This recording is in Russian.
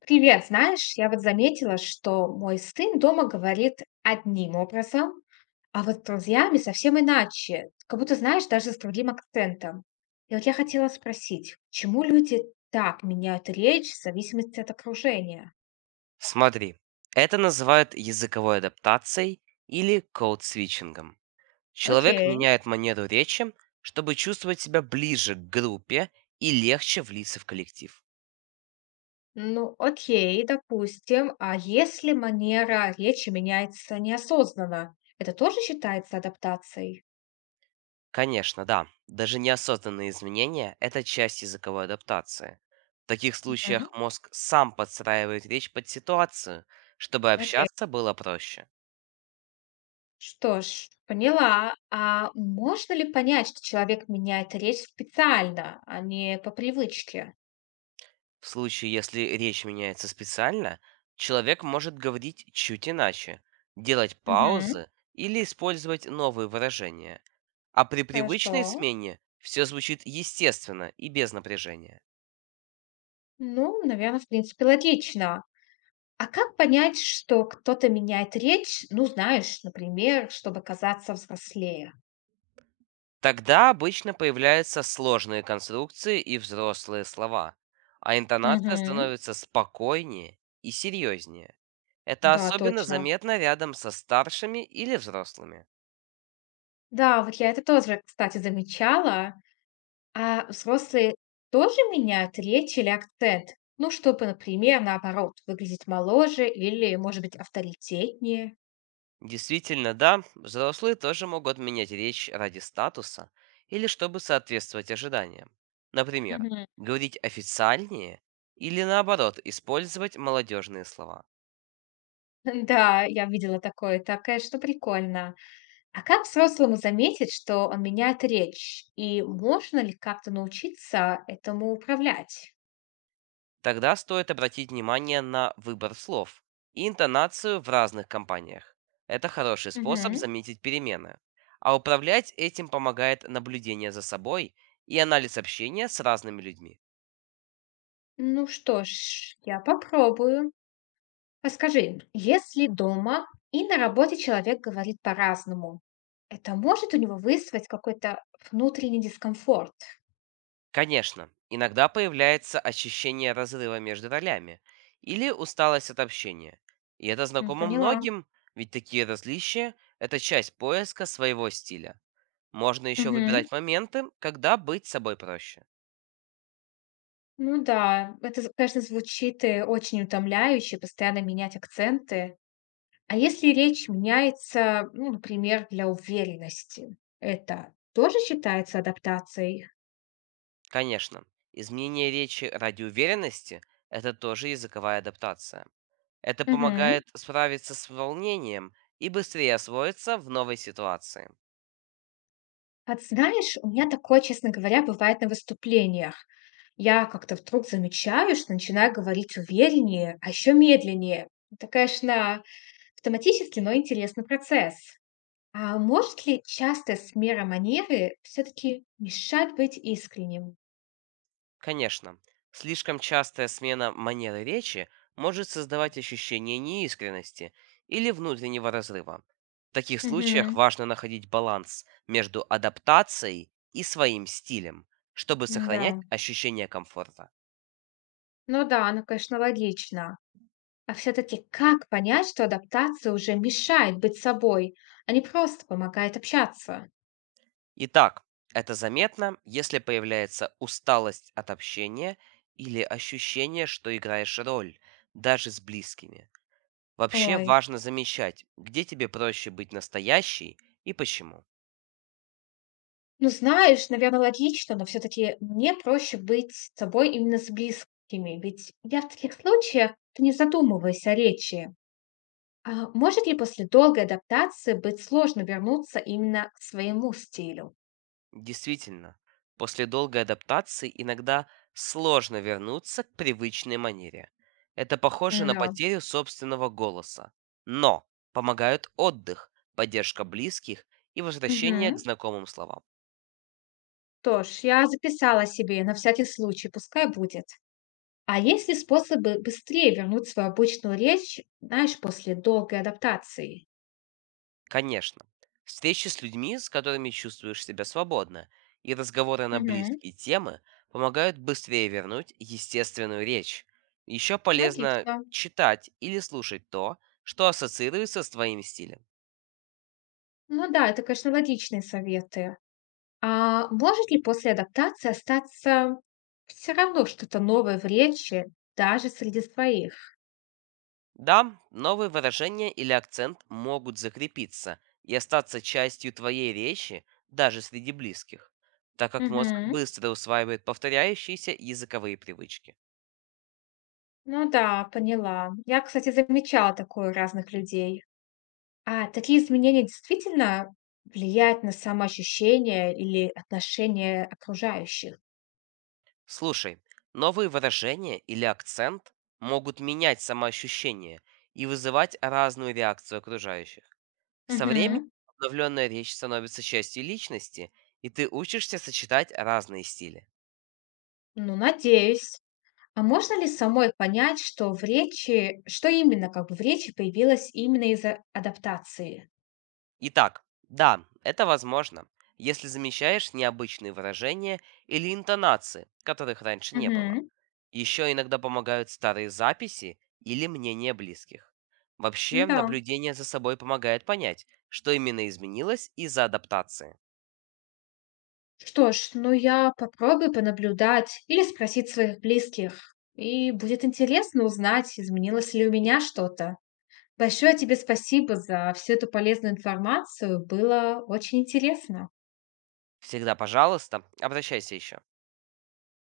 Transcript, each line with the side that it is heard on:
left: Привет, знаешь, я вот заметила, что мой сын дома говорит одним образом, а вот с друзьями совсем иначе, как будто, знаешь, даже с другим акцентом. И вот я хотела спросить, почему люди так меняют речь в зависимости от окружения?
right: Смотри, это называют языковой адаптацией или код-свитчингом. Человек
left: Окей.
right: меняет манеру речи, чтобы чувствовать себя ближе к группе и легче влиться в коллектив.
left: Ну, окей, допустим, а если манера речи меняется неосознанно, это тоже считается адаптацией?
right: Конечно, да, даже неосознанные изменения– это часть языковой адаптации. В таких
left: Мгм.
right: случаях мозг сам подстраивает речь под ситуацию, чтобы
left: Окей.
right: общаться было проще.
left: Что ж, поняла. А можно ли понять, что человек меняет речь специально, а не по привычке?
right: В случае, если речь меняется специально, человек может говорить чуть иначе, делать
left: Мгм.
right: паузы или использовать новые выражения. А при
left: Хорошо.
right: привычной смене все звучит естественно и без напряжения.
left: Ну, наверное, в принципе, логично. А как понять, что кто-то меняет речь, ну, знаешь, например, чтобы казаться взрослее?
right: Тогда обычно появляются сложные конструкции и взрослые слова, а интонация
left: Мгм.
right: становится спокойнее и серьезнее. Это
left: Да,
right: особенно
left: точно.
right: заметно рядом со старшими или взрослыми.
left: Да, вот я это тоже, кстати, замечала. А взрослые тоже меняют речь или акцент? Ну, чтобы, например, наоборот, выглядеть моложе или, может быть, авторитетнее.
right: Действительно, да, взрослые тоже могут менять речь ради статуса или чтобы соответствовать ожиданиям. Например,
left: Мгм.
right: говорить официальнее или наоборот использовать молодежные слова.
left: Да, я видела такое. Это, конечно, прикольно. А как взрослому заметить, что он меняет речь? И можно ли как-то научиться этому управлять?
right: Тогда стоит обратить внимание на выбор слов и интонацию в разных компаниях. Это хороший способ
left: Мгм.
right: заметить перемены. А управлять этим помогает наблюдение за собой и анализ общения с разными людьми.
left: Ну что ж, я попробую. А скажи, если дома и на работе человек говорит по-разному, это может у него вызвать какой-то внутренний дискомфорт?
right: Конечно, иногда появляется ощущение разрыва между ролями или усталость от общения. И это
left: М,
right: знакомо
left: поняла.
right: многим, ведь такие различия– это часть поиска своего стиля. Можно еще
left: Мгм.
right: выбирать моменты, когда быть собой проще.
left: Ну да, это, конечно, звучит очень утомляюще, постоянно менять акценты. А если речь меняется, ну, например, для уверенности, это тоже считается адаптацией?
right: Конечно, изменение речи ради уверенности– это тоже языковая адаптация. Это
left: Мгм.
right: помогает справиться с волнением и быстрее освоиться в новой ситуации.
left: А ты знаешь, у меня такое, честно говоря, бывает на выступлениях. Я как-то вдруг замечаю, что начинаю говорить увереннее, а еще медленнее. Это, конечно, автоматически, но интересный процесс. А может ли частая смена манеры все-таки мешать быть искренним?
right: Конечно, слишком частая смена манеры речи может создавать ощущение неискренности или внутреннего разрыва. В таких случаях
left: Угу,
right: важно находить баланс между адаптацией и своим стилем, чтобы сохранять
left: да.
right: ощущение комфорта.
left: Ну да, оно, конечно, логично. А все-таки как понять, что адаптация уже мешает быть собой, а не просто помогает общаться?
right: Итак, это заметно, если появляется усталость от общения или ощущение, что играешь роль, даже с близкими. Вообще
left: Ой.
right: важно замечать, где тебе проще быть настоящей и почему.
left: Ну, знаешь, наверное, логично, но все-таки мне проще быть с собой именно с близкими, ведь я в таких случаях ты не задумываюсь о речи. А может ли после долгой адаптации быть сложно вернуться именно к своему стилю?
right: Действительно, после долгой адаптации иногда сложно вернуться к привычной манере. Это похоже на
left: Да.
right: потерю собственного голоса. Но помогают отдых, поддержка близких и возвращение к
left: Мгм.
right: знакомым словам.
left: Что ж, я записала себе на всякий случай, пускай будет. А есть ли способы быстрее вернуть свою обычную речь, знаешь, после долгой адаптации?
right: Конечно, встречи с людьми, с которыми чувствуешь себя свободно, и разговоры на
left: Угу.
right: близкие темы помогают быстрее вернуть естественную речь. Еще полезно
left: Логично.
right: читать или слушать то, что ассоциируется с твоим стилем.
left: Ну да, это, конечно, логичные советы. А может ли после адаптации остаться все равно что-то новое в речи даже среди своих?
right: Да, новые выражения или акцент могут закрепиться и остаться частью твоей речи даже среди близких, так как мозг
left: Мгм.
right: быстро усваивает повторяющиеся языковые привычки.
left: Ну да, поняла. Я, кстати, замечала такое у разных людей. А такие изменения действительно влияют на самоощущение или отношение окружающих?
right: Слушай, новые выражения или акцент могут менять самоощущение и вызывать разную реакцию окружающих. Со временем
left: Мгм.
right: обновленная речь становится частью личности, и ты учишься сочетать разные стили.
left: Ну, надеюсь. А можно ли самой понять, что в речи, что именно как бы в речи появилось именно из-за адаптации?
right: Итак, да, это возможно, если замечаешь необычные выражения или интонации, которых раньше не было.
left: Угу.
right: Еще иногда помогают старые записи или мнения близких. Вообще,
left: Да.
right: наблюдение за собой помогает понять, что именно изменилось из-за адаптации.
left: Что ж, ну я попробую понаблюдать или спросить своих близких. И будет интересно узнать, изменилось ли у меня что-то. Большое тебе спасибо за всю эту полезную информацию. Было очень интересно.
right: Всегда, пожалуйста, обращайся еще.